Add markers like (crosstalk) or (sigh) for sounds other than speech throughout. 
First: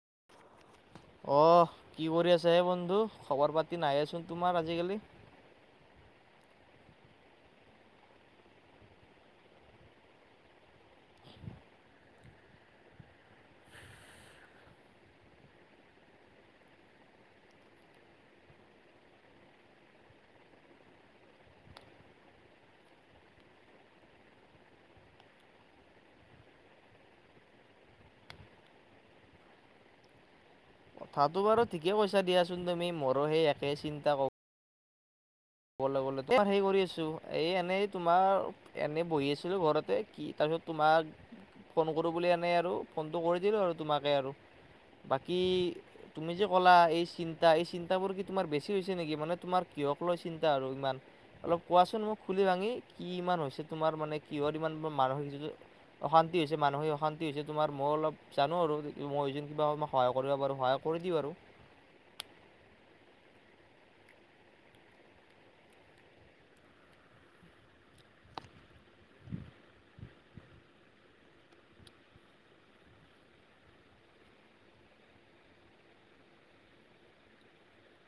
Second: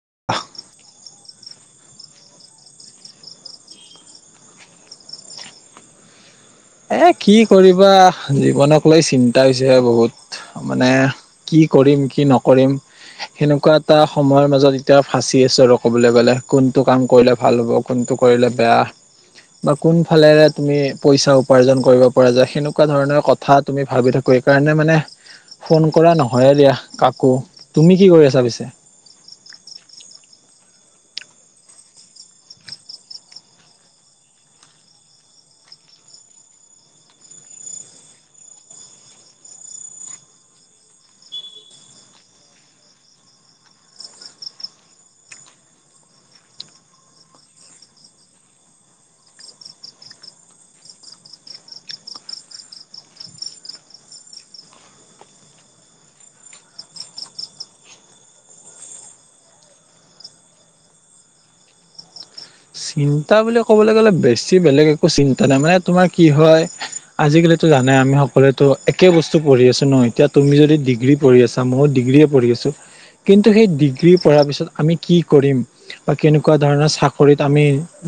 (unintelligible) অ কি কৰি আছে হে বন্ধু খবৰ পাতি নাইয়েচোন তোমাৰ আজিকালি- এ কি কৰিবা জীৱনক লৈ চিন্তা হৈছে বহুত মানে কি কৰিম কি নকৰিম সেনেকোৱা এটা সময়ৰ মাজত এতিয়া ফাঁচি আছো আৰু কবলৈ গ'লে কোনটো কাম কৰিলে ভাল হ'ব কোন কোনটো কৰিলে বেয়া বা কোনফালে তুমি পইচা উপাৰ্জন কৰিব পৰা যায় সেনেকুৱা ধৰণৰ কথা তুমি ভাবি থাকো এইকাৰণে মানে ফোন কৰা নহয় দিয়া কাকো তুমি কি কৰি আছা পিছে? (unintelligible) কথাতটো বাৰু ঠিকেই কৈছা দিয়াচোন তুমি মৰো সেই একে চিন্তা ক কবলেলেমাৰ সেই কৰি আছো এই এনেই তোমাৰ এনেই বহি আছিলো ঘৰতে কি তাৰ (unintelligible) তাৰপিছত তোমাক ফোন কৰোঁ বুলি আনে আৰু ফোনটো কৰি দিলোঁ আৰু তোমাকে আৰু বাকী তুমি যে কলা এই চিন্তা। - এই চিন্তা বোৰ কি তোমাৰ বেছি হৈছে নেকি মানে তোমাৰ কিহক লৈ চিন্তা আৰু ইমান অলপ কোৱাচোন মোক খুলি ভাঙি কি ইমান হৈছে। তোমাৰ মানে কিহৰ ইমান মানুহ এতিয়াটো অশান্তি হৈছে মানসিক অশান্তি হৈছে তোমাৰ মই অলপ জানো আৰু মই এই কিবা সহায় কৰিব পাৰো সহায়। কৰি দি বাৰো। (inaudible) চিন্তা বুলি ক'বলৈ গ'লে বেছি বেলেগ একো চিন্তা নাই মানে তোমাৰ কি হয় আজিকালিতো জানে আমি সকলোয়েতো একে বস্তু পঢ়ি আছো ন। এতিয়া তুমি যদি ডিগ্ৰী পঢ়ি আছা ময়ো ডিগ্ৰী পঢ়ি আছো। কিন্তু সেই ডিগ্ৰী পঢ়াৰ পিছত আমি কি কৰিম বা কেনেকুৱা ধৰণৰ চাকৰিত? আমি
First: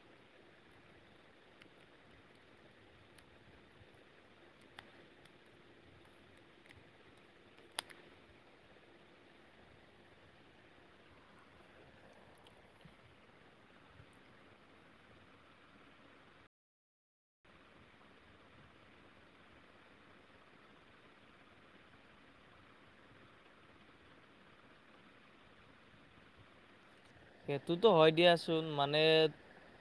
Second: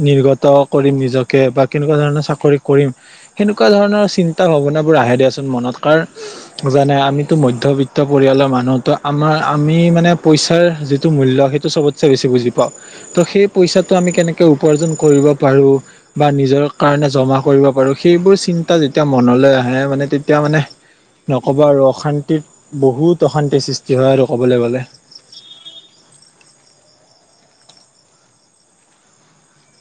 নিৰ্গত কৰিম নিজকে বা কেনেকুৱা ধৰণৰ চাকৰি কৰিম সেনেকুৱা ধৰণৰ চিন চিন্তা ভাৱনাবোৰ আহে দিয়াচোন মনত কাৰণ জানাই আমিতো মধ্যবিত্ত পৰিয়ালৰ মানুহতো আমাৰ আমি মানে পইচাৰ যিটো মূল্য সেইটো চবতে বেছি বুজি পাওঁ ত সেই পইচাত (inaudible) আমি কেনেকে উপাৰ্জন কৰিব পাৰো বা নিজৰ কাৰণে জমা কৰিব পাৰো। সেইবোৰ চিন্তা যেতিয়া মনলৈ আহে মানে তেতিয়া মানে নক'ব আৰু অশান্তিত বহুত অশান্তিৰ সৃষ্টি হয় আৰু ক'বলৈ গ'লে। (unintelligible) সেইটোতো হয় দিয়াচোন মানে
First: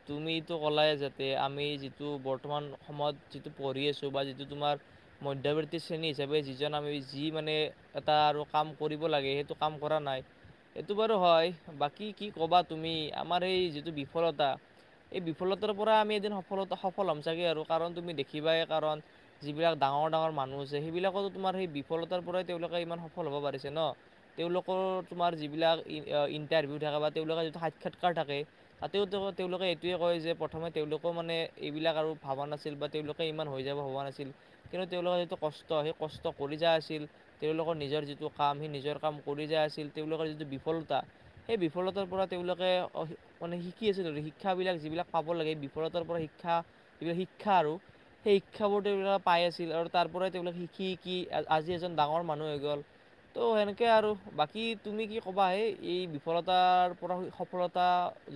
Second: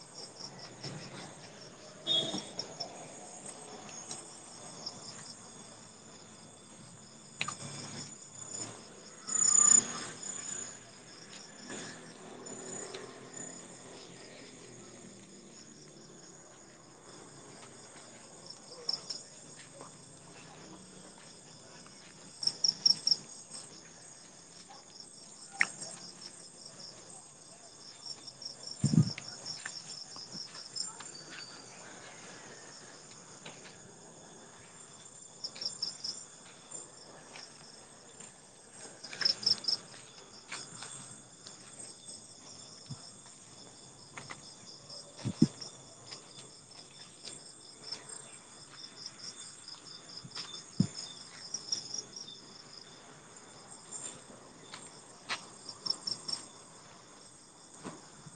তুমিতো ক'লাই যাতে আমি যিটো বৰ্তমান সময়ত যিটো পঢ়ি আছো বা যিটো তোমাৰ মধ্যবৰ্তী শ্ৰেণী হিচাপে যিজন আমি যি মানে এটা আৰু কাম কৰিব লাগে সেইটো কাম কৰা নাই এইটো বাৰু হয় বাকী কি ক'বা? তুমি আমাৰ এই যিটো বিফলতা এই বিফলতাৰ পৰা আমি এদিন সফলতা সফল হ'ম ছাগে আৰু কাৰণ তুমি দেখিবাই কাৰণ যিবিলাক ডাঙৰ ডাঙৰ ডাঙৰ মানুহ আছে। সেইবিলাকতো তোমাৰ সেই বিফলতাৰ পৰাই তেওঁলোকে ইমান সফল হ'ব পাৰিছে ন। তেওঁলোকৰ তোমাৰ যিবিলাক ইণ্টাৰভিউ থাকা বা তেওঁলোকৰ যিটো সাক্ষাৎকাৰ থাকে। তাতেও তেওঁলোকে এইটোৱে কয় যে প্ৰথমে তেওঁলোকও মানে এইবিলাক আৰু ভবা নাছিল বা তেওলোকে ইমান হৈ যাব ভবা নাছিল কিন্তু তেওলোকৰ যিটো কষ্ট সেই কষ্ট কৰি যা আছিল। তেওঁলোকৰ নিজৰ যিটো কাম সেই নিজৰ কাম কৰি যাই আছিল। তেওঁলোকৰ যিটো বিফলতা সেই বিফলতাৰ পৰা তেওলোকে মানে শিকি আছে শিক্ষাবিলাক যিবিলাক পাব লাগে বিফলতাৰ পৰা শিক্ষা এইবিলাক শিক্ষা আৰু সেই শিক্ষাবোৰ তেওঁবিলাক পাই আছিল আৰু তাৰ পৰাই তেওঁবিলাক শিকি শিকি আজি এজন ডাঙৰ মানুহ হৈ গ'ল। ত' সেনেকে আৰু বাকী তুমি কি কবা সেই এই বিফলত পৰা সফলতা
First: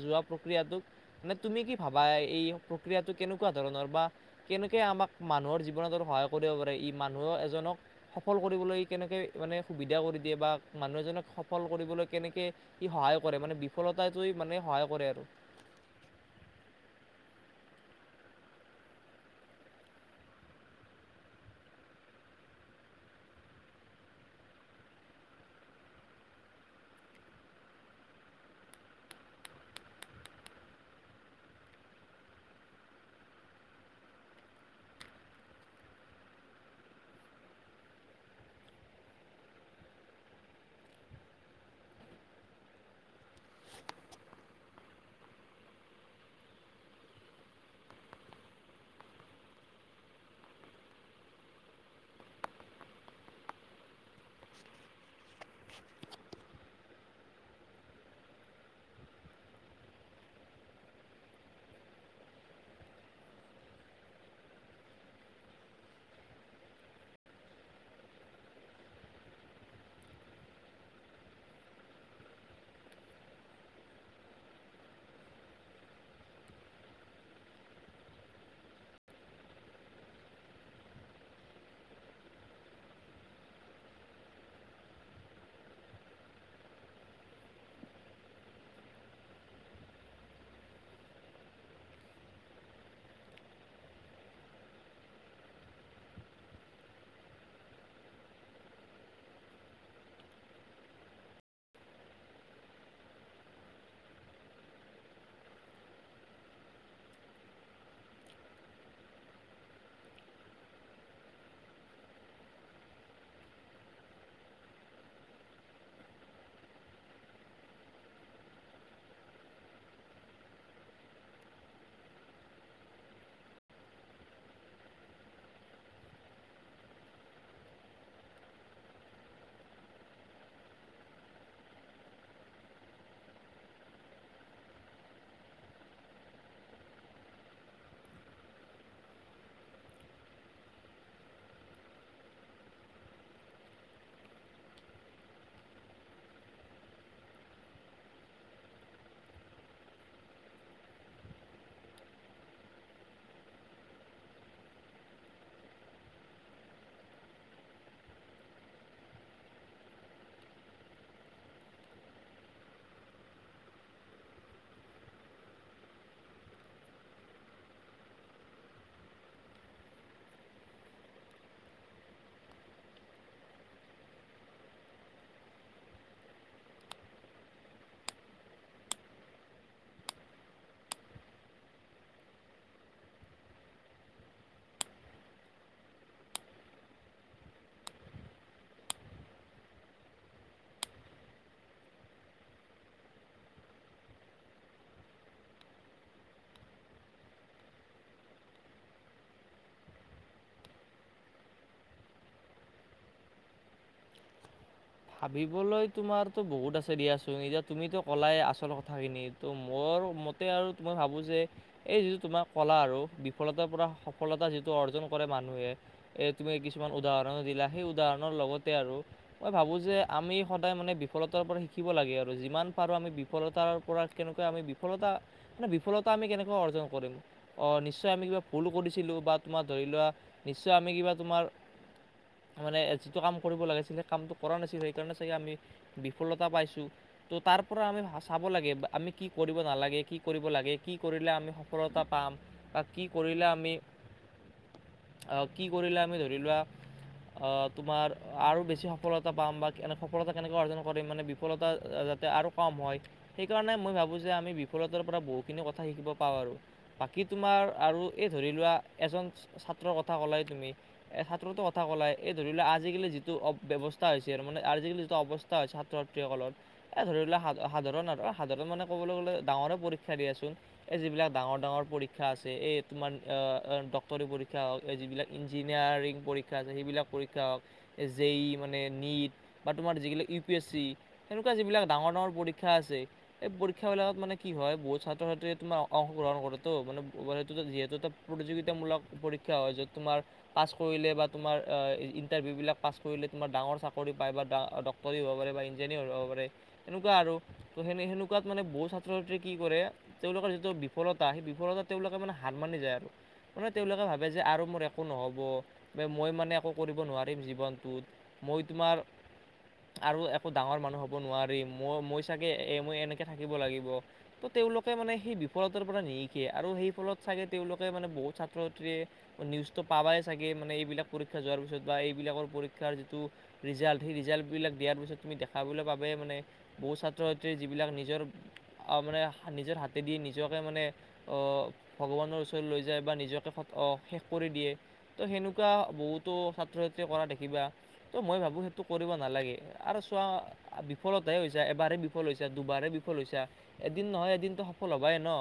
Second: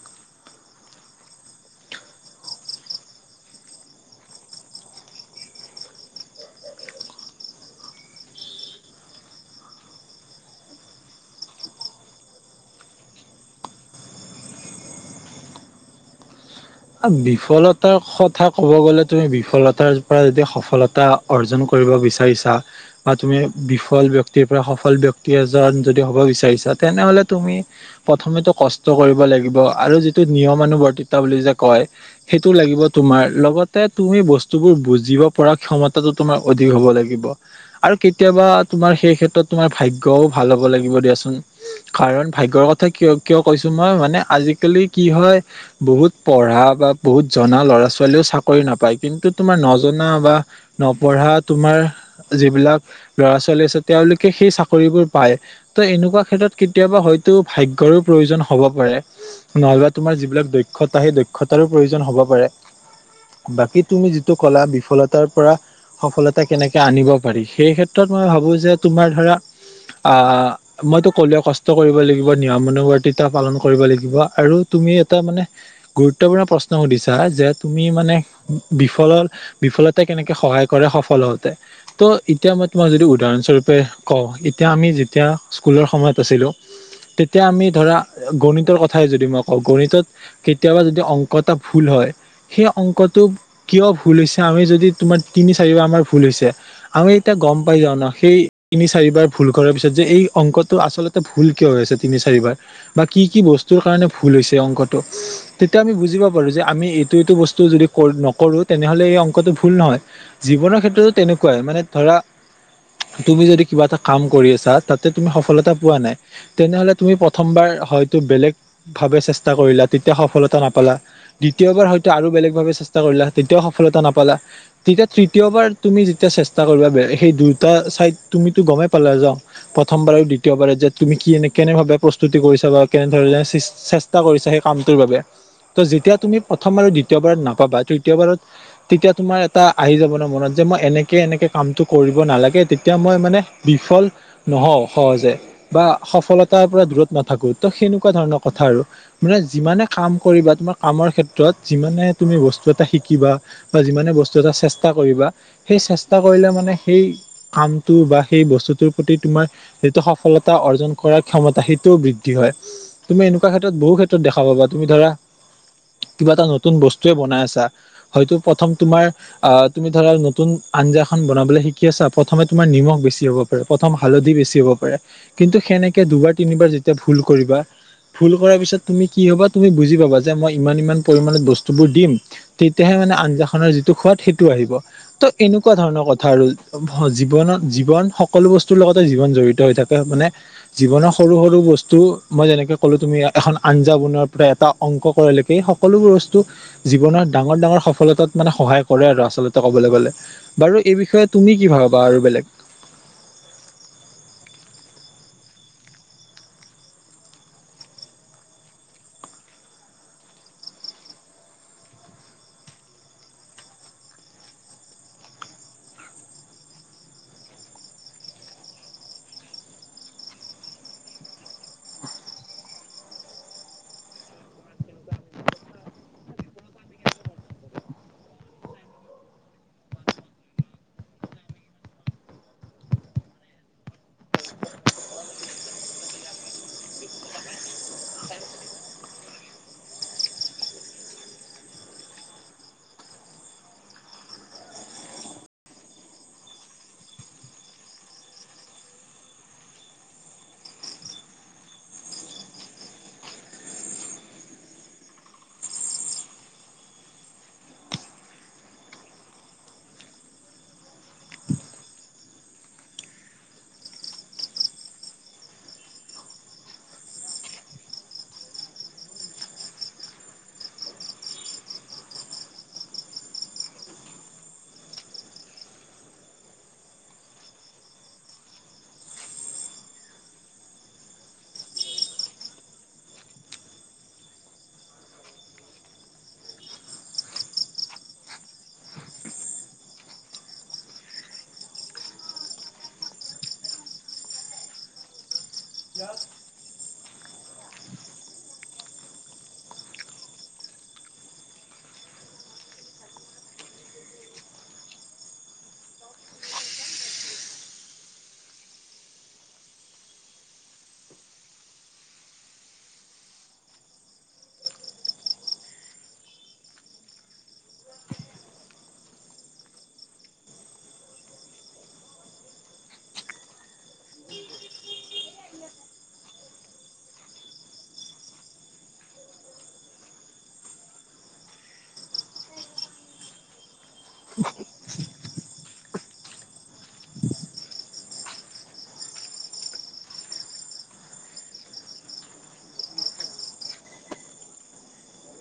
যোৱা প্ৰক্ৰিয়টোক মানে তুমি কি ভাবা এই প্ৰক্ৰিয়াটো? কেনেকুৱা ধৰণৰ বা কেনেকে আমাক মানুহৰ জীৱনতো সহায় কৰিব পাৰে। ই মানুহৰ এজনক সফল কৰিবলৈ কেনেকে মানে সুবিধা কৰি দিয়ে বা মানুহ এজনক সফল কৰিবলৈ কেনেকে ই সহায় কৰে মানে বিফলতাটো মানে সহায় কৰে আৰু বিফলতাৰ কথা কব গ'লে তুমি বিফলতাৰ পা যদি সফলতা অৰ্জন কৰি। কৰিব বিচাৰিছা বা তুমি বিফল ব্যক্তি পৰা সফল ব্যক্তি এজন হ'ব বিচাৰিছা। তেনেহলে তুমি প্ৰথমেটো কষ্ট কৰিব লাগিব আৰু যিটো নিয়মানুবৰ্তিতা বুলি যে কয় সেইটো লাগিব। তোমাৰ লগতে তুমি বস্তুবোৰ বুজিব পৰা ক্ষমতা তোমাৰ অ' হ'ব লাগিব আৰু কেতিয়াবা তোমাৰ সেই ক্ষেত্ৰত তোমাৰ ভাগ্যও ভাল হ'ব লাগিব দিয়াচোন। কাৰণ ভাগ্যৰ কথা কিয় কিয় কৈছো। মই মানে আজিকালি কি হয় বহুত পঢ়া বা বহুত জনা ল'ৰা ছোৱালীও চাকৰি নাপায় কিন্তু তোমাৰ নজনা বা নপঢ়া। পঢ়া তোমাৰ যিবিলাক ল'ৰা ছোৱালী আছে তেওলোকে সেই চাকৰিবোৰ পায় ত এনেকুৱা ক্ষেত্ৰত কেতিয়াবা হয়তো ভাগ্যৰো প্ৰয়োজন হ'ব পাৰে নহ'বা। তোমাৰ যিবিলাক দক্ষ দক্ষতা হে দক্ষতাৰো প্ৰয়োজন হ'ব পাৰে। বাকী তুমি যিটো কলা বিফলতাৰ পৰা সফলতা কেনেকে আনিব পাৰি সেই ক্ষেত্ৰত মই ভাবো যে তোমাৰ ধৰা আ মইতো কলোৱেই কষ্ট কৰিব লাগিব। নিয়মানুবৰ্তিতা পালন কৰিব লাগিব আৰু তুমি এটা মানে গুৰুত্বপূৰ্ণ প্ৰশ্ন সুধিছা যে তুমি মানে বিফল বিফলতা কেনেকে সহায় কৰে সফল হওঁতে ত এতিয়া মই তোমাক যদি উদাহৰণ স্বৰূপে কওঁ এতিয়া আমি যেতিয়া স্কুলৰ সময়ত আছিলো তেতিয়া আমি ধৰা গণিতৰ কথাই যদি মই কওঁ গণিতত। কেতিয়াবা যদি অংক এটা ভুল হয়। সেই অংকটোক কিয় ভুল হৈছে আমি যদি তোমাৰ তিনি চাৰিবাৰ আমাৰ ভুল হৈছে আমি এতিয়া গম পাই যাও ন সেই তিনি চাৰিবাৰ ভুল কৰাৰ পিছত যে এই অংকটো আচলতে ভুল কিয় হৈ আছে তিনি চাৰি বাৰ বা কি কি বস্তু কাৰণে ভুল হৈছে অংক তেতিয়া আমি বুজিব পাৰো যে আমি এইটো এইটো বস্তু যদি নকৰো তেনেহলে এই অংকটো ভুল নহয়। জীৱনৰ ক্ষেত্ৰটো তেনেকুৱাই। মানে ধৰা তুমি যদি কিবা এটা কাম কৰি আছা তাতে তুমি সফলতা পোৱা নাই। তেনেহলে তুমি প্ৰথমবাৰ হয়তো বেলেগ ভাৱে চেষ্টা কৰিলা তেতিয়া সফলতা নাপালা। দ্বিতীয়বাৰ হয়তো আৰু বেলেগ ভাৱে চেষ্টা কৰিলা, তেতিয়াও সফলতা নাপালা। তেতিয়া তৃতীয়বাৰ তুমি যেতিয়া চেষ্টা কৰিবা সেই দুয়টা চাইদ তুমিটো গমেই পালা যা প্ৰথমবাৰে দ্বিতীয়বাৰে যে তুমি কিনে কেনেভাৱে প্ৰস্তুতি কৰিছা বা কেনেধৰণে চেষ্টা কৰিছা কামটোৰ বাবে। ত যেতিয়া তুমি প্ৰথম আৰু দ্বিতীয়বাৰত নাপাবা। তৃতীয় বাৰত তেতিয়া তোমাৰ এটা আহি যাব ন মনত যে মই এনেকে এনেকে কামটো কৰিব নালাগে তেতিয়া মই মানে বিফল নহওঁ সহজে বা সফলতাৰ পৰা দূৰত নাথাকো ত সেনেকুৱা ধৰণৰ কথা আৰু মানে যিমানে কাম কৰিবা, তোমাৰ কামৰ ক্ষেত্ৰত যিমানে তুমি বস্তু এটা শিকিবা বা যিমানে বস্তু এটা চেষ্টা কৰিবা। সেই চেষ্টা কৰিলে মানে সেই কামটোৰ বা বস্তুটোৰ প্ৰতি তোমাৰ যিটো সফলতা অৰ্জন কৰাৰ ক্ষমতা, সেইটোও বৃদ্ধি হয় তুমি এনেকুৱা ক্ষেত্ৰত বহু দেখা পাবা তুমি ধৰা কিবা এটা নতুন বস্তুৱে বনাই আছা হয়তো প্ৰথম তোমাৰ আহ তুমি ধৰা নতুন আঞ্জা খন বনাবলৈ শিকি আছা প্ৰথমে তোমাৰ নিমখ বেছি হ'ব পাৰে প্ৰথম হালধি বেছি হ'ব পাৰে কিন্তু। হেনেকে দুবাৰ তিনিবাৰ যেতিয়া ভুল কৰিবা ভুল কৰাৰ পাছত তুমি কি হবা তুমি বুজি পাবা যে মই ইমান ইমান পৰিমানত বস্তু বোৰ দিম। ত তেতিয়াহে মানে আঞ্জা খনৰ যিটো সোৱাদ সেইটো আহিব। ত এনেকুৱা ধৰণৰ কথা আৰু জীৱনত জীৱন সকলো বস্তুৰ লগ জীৱন জড়িত হৈ থাকে। মানে জীৱনৰ সৰু সৰু বস্তু মই যেনেকে ক'লো তুমি এখন আঞ্জা বনোৱাৰ পৰা এটা অংক কৰালৈকে এই সকলোবোৰ বস্তু জীৱনত ডাঙৰ ডাঙৰ সফলতাত মানে সহায় কৰে আৰু আচলতে কবলৈ গলে। বাৰু এই বিষয়ে তুমি কি ভাবা আৰু বেলেগ? (unintelligible) ভাবিবলৈ তোমাৰতো বহুত আছে দিয়াচোন এতিয়া তুমিতো ক'লাই আচল কথাখিনি তো মোৰ মতে আৰু ত মই ভাবো যে এই যিটো তোমাৰ কলা আৰু বিফলতাৰ পৰা সফলতা যিটো অৰ্জন কৰে মানুহে। এ তুমি কিছুমান উদাহৰণো দিলা। সেই উদাহৰণৰ লগতে আৰু মই ভাবো যে আমি সদায় মানে বিফলতাৰ পৰা শিকিব লাগে আৰু যিমান পাৰো আমি বিফলতাৰ পৰা কেনেকৈ আমি বিফলতা মানে বিফলতা আমি কেনেকৈ অৰ্জন কৰিম অ নিশ্চয় আমি কিবা ভুল কৰিছিলো বা তোমাৰ ধৰি লোৱা। নিশ্চয় আমি কিবা তোমাৰ, মানে যিটো কাম কৰিব লাগিছিলে সেই কামটো কৰা নাছিল সেইকাৰণে চাগে আমি বিফলতা পাইছোঁ ত' তাৰ পৰা আমি চাব লাগে আমি কি। কৰিব নালাগে কি কৰিব লাগে কি কৰিলে আমি সফলতা পাম বা কি কৰিলে আমি (inaudible) আহ কি কৰিলে আমি ধৰি লোৱা আহ তোমাৰ আৰু বেছি সফলতা পাম বা কেনে সফলতা কেনেকৈ অৰ্জন কৰিম মানে বিফলতা যাতে আৰু কম হয় সেইকাৰণে মই ভাবোঁ ভাবো যে আমি বিফলতাৰ পৰা বহুখিনি কথা শিকিব পাওঁ আৰু বাকী তোমাৰ আৰু এই ধৰি লোৱা এজন ছাত্ৰৰ কথা ক'লাই তুমি। ছাত্ৰটোৰ কথা ক'লাই, এই ধৰি লোৱা আজিকালি যিটো অ ব্যৱছ হৈছে আৰু মানে আজিকালি যিটো অৱস্থা হয় ছাত্ৰ ছাত্ৰীসকলৰ। এ ধৰি লোৱা সাধাৰণ সাধাৰণ মানে কবলৈ গলে ডাঙৰে পৰীক্ষা দিয়ান এই যিবিলাক ডাঙৰ ডাঙৰ পৰীক্ষা আছে এই তোমাৰ ডাক্তৰী পৰীক্ষা হওক যিবিলাক ইঞ্জিনিয়াৰিং পৰীক্ষা আছে সেইবিলাক পৰীক্ষা হওক এ যে ই মানে নিট বা তোমাৰ যিগিলাক ইউ পি এছ চি হেনেকুৱা যিবিলাক ডাঙৰ ডাঙৰ পৰীক্ষা আছে। পৰীক্ষা বিলাকত মানে কি হয় বহুত ছাত্ৰ ছাত্ৰীয়ে তোমাৰ অংশগ্ৰহণ কৰেটো মানে যিহেতু এটা প্ৰতিযোগী তা মূলক পৰীক্ষা হয়। যত তোমাৰ পাছ কৰিলে বা তোমাৰ ইণ্টাৰভিউ বিলাক পাছ কৰিলে। কোনাবা ডাঙৰ চাকৰি পায় বা ডা ডক্টৰি হ'ব পাৰে বা ইঞ্জিনিয়াৰ হ'ব পাৰে তেনেকুৱা আৰু সেনে সেনো কবাত মানে বহু ছাত্ৰ- ছাত্ৰীয়ে কি কৰে, তেওঁলোকৰ যিটো বিফলতা সেই বিফলতা তেওঁলোকে মানে হাত মানি যায় আৰু। মানে তেওঁলোকে ভাবে যে আৰু মোৰ একো নহ'ব বা মই মানে একো কৰিব নোৱাৰিম জীৱনটোত। মই তোমাৰ আৰু একো ডাঙৰ মানুহ হব নোৱাৰি। মই মই চাগে এ মই এনেকে থাকিব লাগিব ত তেওঁলোকে মানে সেই বিফলতাৰ পৰা নিশিকে আৰু সেই ফলত চাগে তেওঁলোকে মানে বহুত ছাত্ৰ - ছাত্ৰীয়ে নিউজটো পাবাই চাগে মানে এইবিলাক পৰীক্ষা যোৱাৰ পিছত বা এইবিলাকৰ পৰীক ৰিজাল যিটো, ৰিজাল ধে ৰিজালবিলাক দিয়াৰ পিছত তুমি দেখাবলে পাবে মানে বহু ছাত্ৰ- ছাত্ৰী জী বিলাক নিজৰ, অ মানে হা নিজৰ হাতেদি নিজকে মানে অ ভগবানৰ ওচৰ লৈ লৈ যায় বা নিজকে শেষ কৰি দিয়ে, ত' সেনেকুৱা বহুতো ছাত্ৰ -ছাত্ৰীয়ে কৰা দেখিবা। ত মই ভাবো সেইটো কৰিব নালাগে আৰু চোৱা বিফলত হৈছে এবাৰ বিফল হৈছে দুবা তাৰে বিফল হৈছা, এদিন নহয় এদিন ত সফল হবাই ন,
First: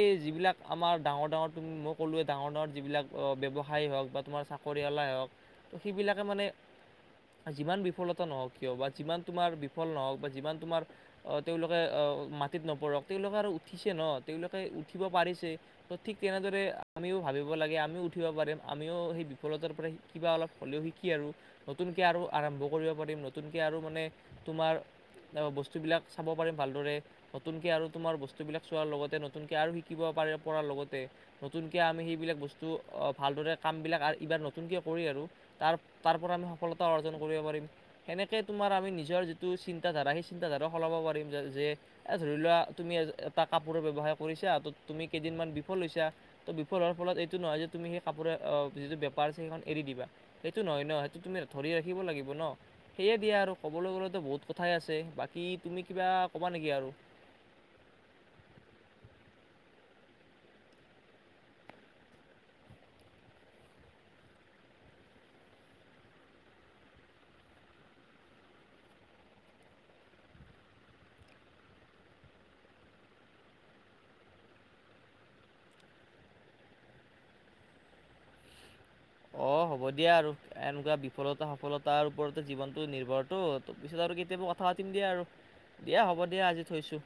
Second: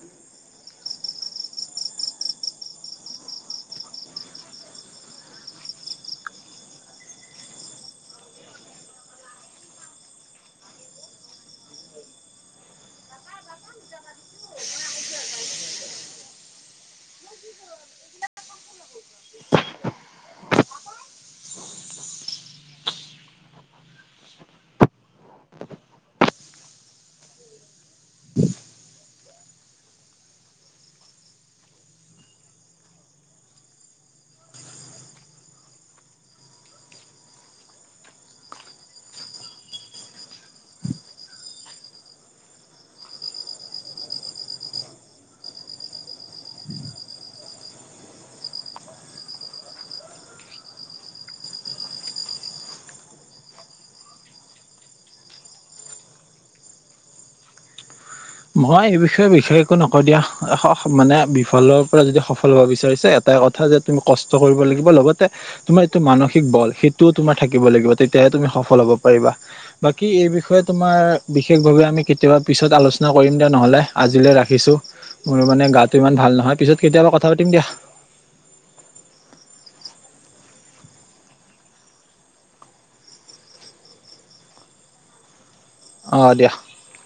এই যিবিলাক আমাৰ ডাঙৰ ডাঙৰ তুম মই কলোঁৱে ডাঙৰ -ডাঙৰ যিবিলাক ব্যৱসায়ী হওঁক বা তোমাৰ চাকৰিয়ালেই হওঁক, তো সেইবিলাকে মানে (unintelligible) যিমান বিফলতা নহওঁক কিয় বা যিমান তোমাৰ বিফল নহওক বা যিমান তোমাৰ অ তেওঁলোকে অ মাটিত নপৰক, তেওঁলোকে আৰু উঠিছে ন তেওঁলোকে উঠিব পাৰিছে ত' ঠিক তেনেদৰে আমিওঁ ভাবিব লাগে আমিও উঠিব পাৰিম আমিও সেই বিফলতাৰ পৰা কিবা অলপ হ'লেও শিকি আৰু নতুনকে আৰু আৰম্ভ কৰিব পাৰিম নতুনকে আৰু মানে তোমাৰ বস্তুবিলাক চাব পাৰিম ভালদৰে নতুনকে আৰু তোমাৰ বস্তুবিলাক চোৱাৰ লগতে নতুনকে আৰু শিকিব পাৰে, পৰাৰ লগতে নতুনকে আমি সেইবিলাক বস্তু ভালদৰে কামবিলাক এইবাৰ নতুনকে কৰি আৰু আৰু তাৰ তাৰ পৰা আমি সফলতা অৰ্জন কৰিব পাৰিম। সেনেকে তোমাৰ আমি নিজৰ যিটো চিন্তাধাৰা সেই চিন্তাধাৰাও সলাব (inaudible) যে এ ধৰি লোৱা তুমি এটা কাপোৰৰ ব্যৱসায় কৰিছা ত তুমি কেইদিনমান বিফল হৈছে ক্ষা ত বিফল হোৱাৰ ফলত এইটো নহয় যে তুমি সেই কাপোৰে যিটো বেপাৰ আছে সেইখন এৰি দিবা। সেই সেইটো নহয় ন, সেইটো তুমি ধৰি ৰাখিব লাগিব ন, সেয়ে দিয়া আৰু ক'বলৈ গলেতো বহুত কথাই আছে বাকী তুমি কিবা ক'বা নেকি আৰু? (unintelligible) মই এই বিষয়ে বিশেষ একো নক দিয়া মানে বিফলৰ পৰা যদি সফল হব বিচাৰিছে এট এটা কথা যে তুমি কষ্ট কৰিব লাগিব লগতে তোমাৰ যিটো মানসিক বল সেইটোও তোমাৰ থাকিব লাগিব তেতিয়া তুমি সফল হব পাৰিবা, বাকী এই বিষয়ে তোমাৰ বিশেষভাৱে আমি কেতিয়াবা পিছত আলোচ কৰিম দিয়া নহ'লে আজিলৈ ৰাখিছো। মোৰ মানে গাটো ইমান ভাল নহয়, পিছত কেতিয়াবা কথা পাতিম দিয়া। অ (unintelligible) হ'ব দিয়া আৰু এনেকুৱা বিফলতা সফলতাৰ ওপৰতে জীৱনটো নিৰ্ভৰটো, ত পিছত আৰু কেতিয়াবা কথা পাতি দিয়া আৰু দিয়া হ'ব দিয়া আজি থৈছো।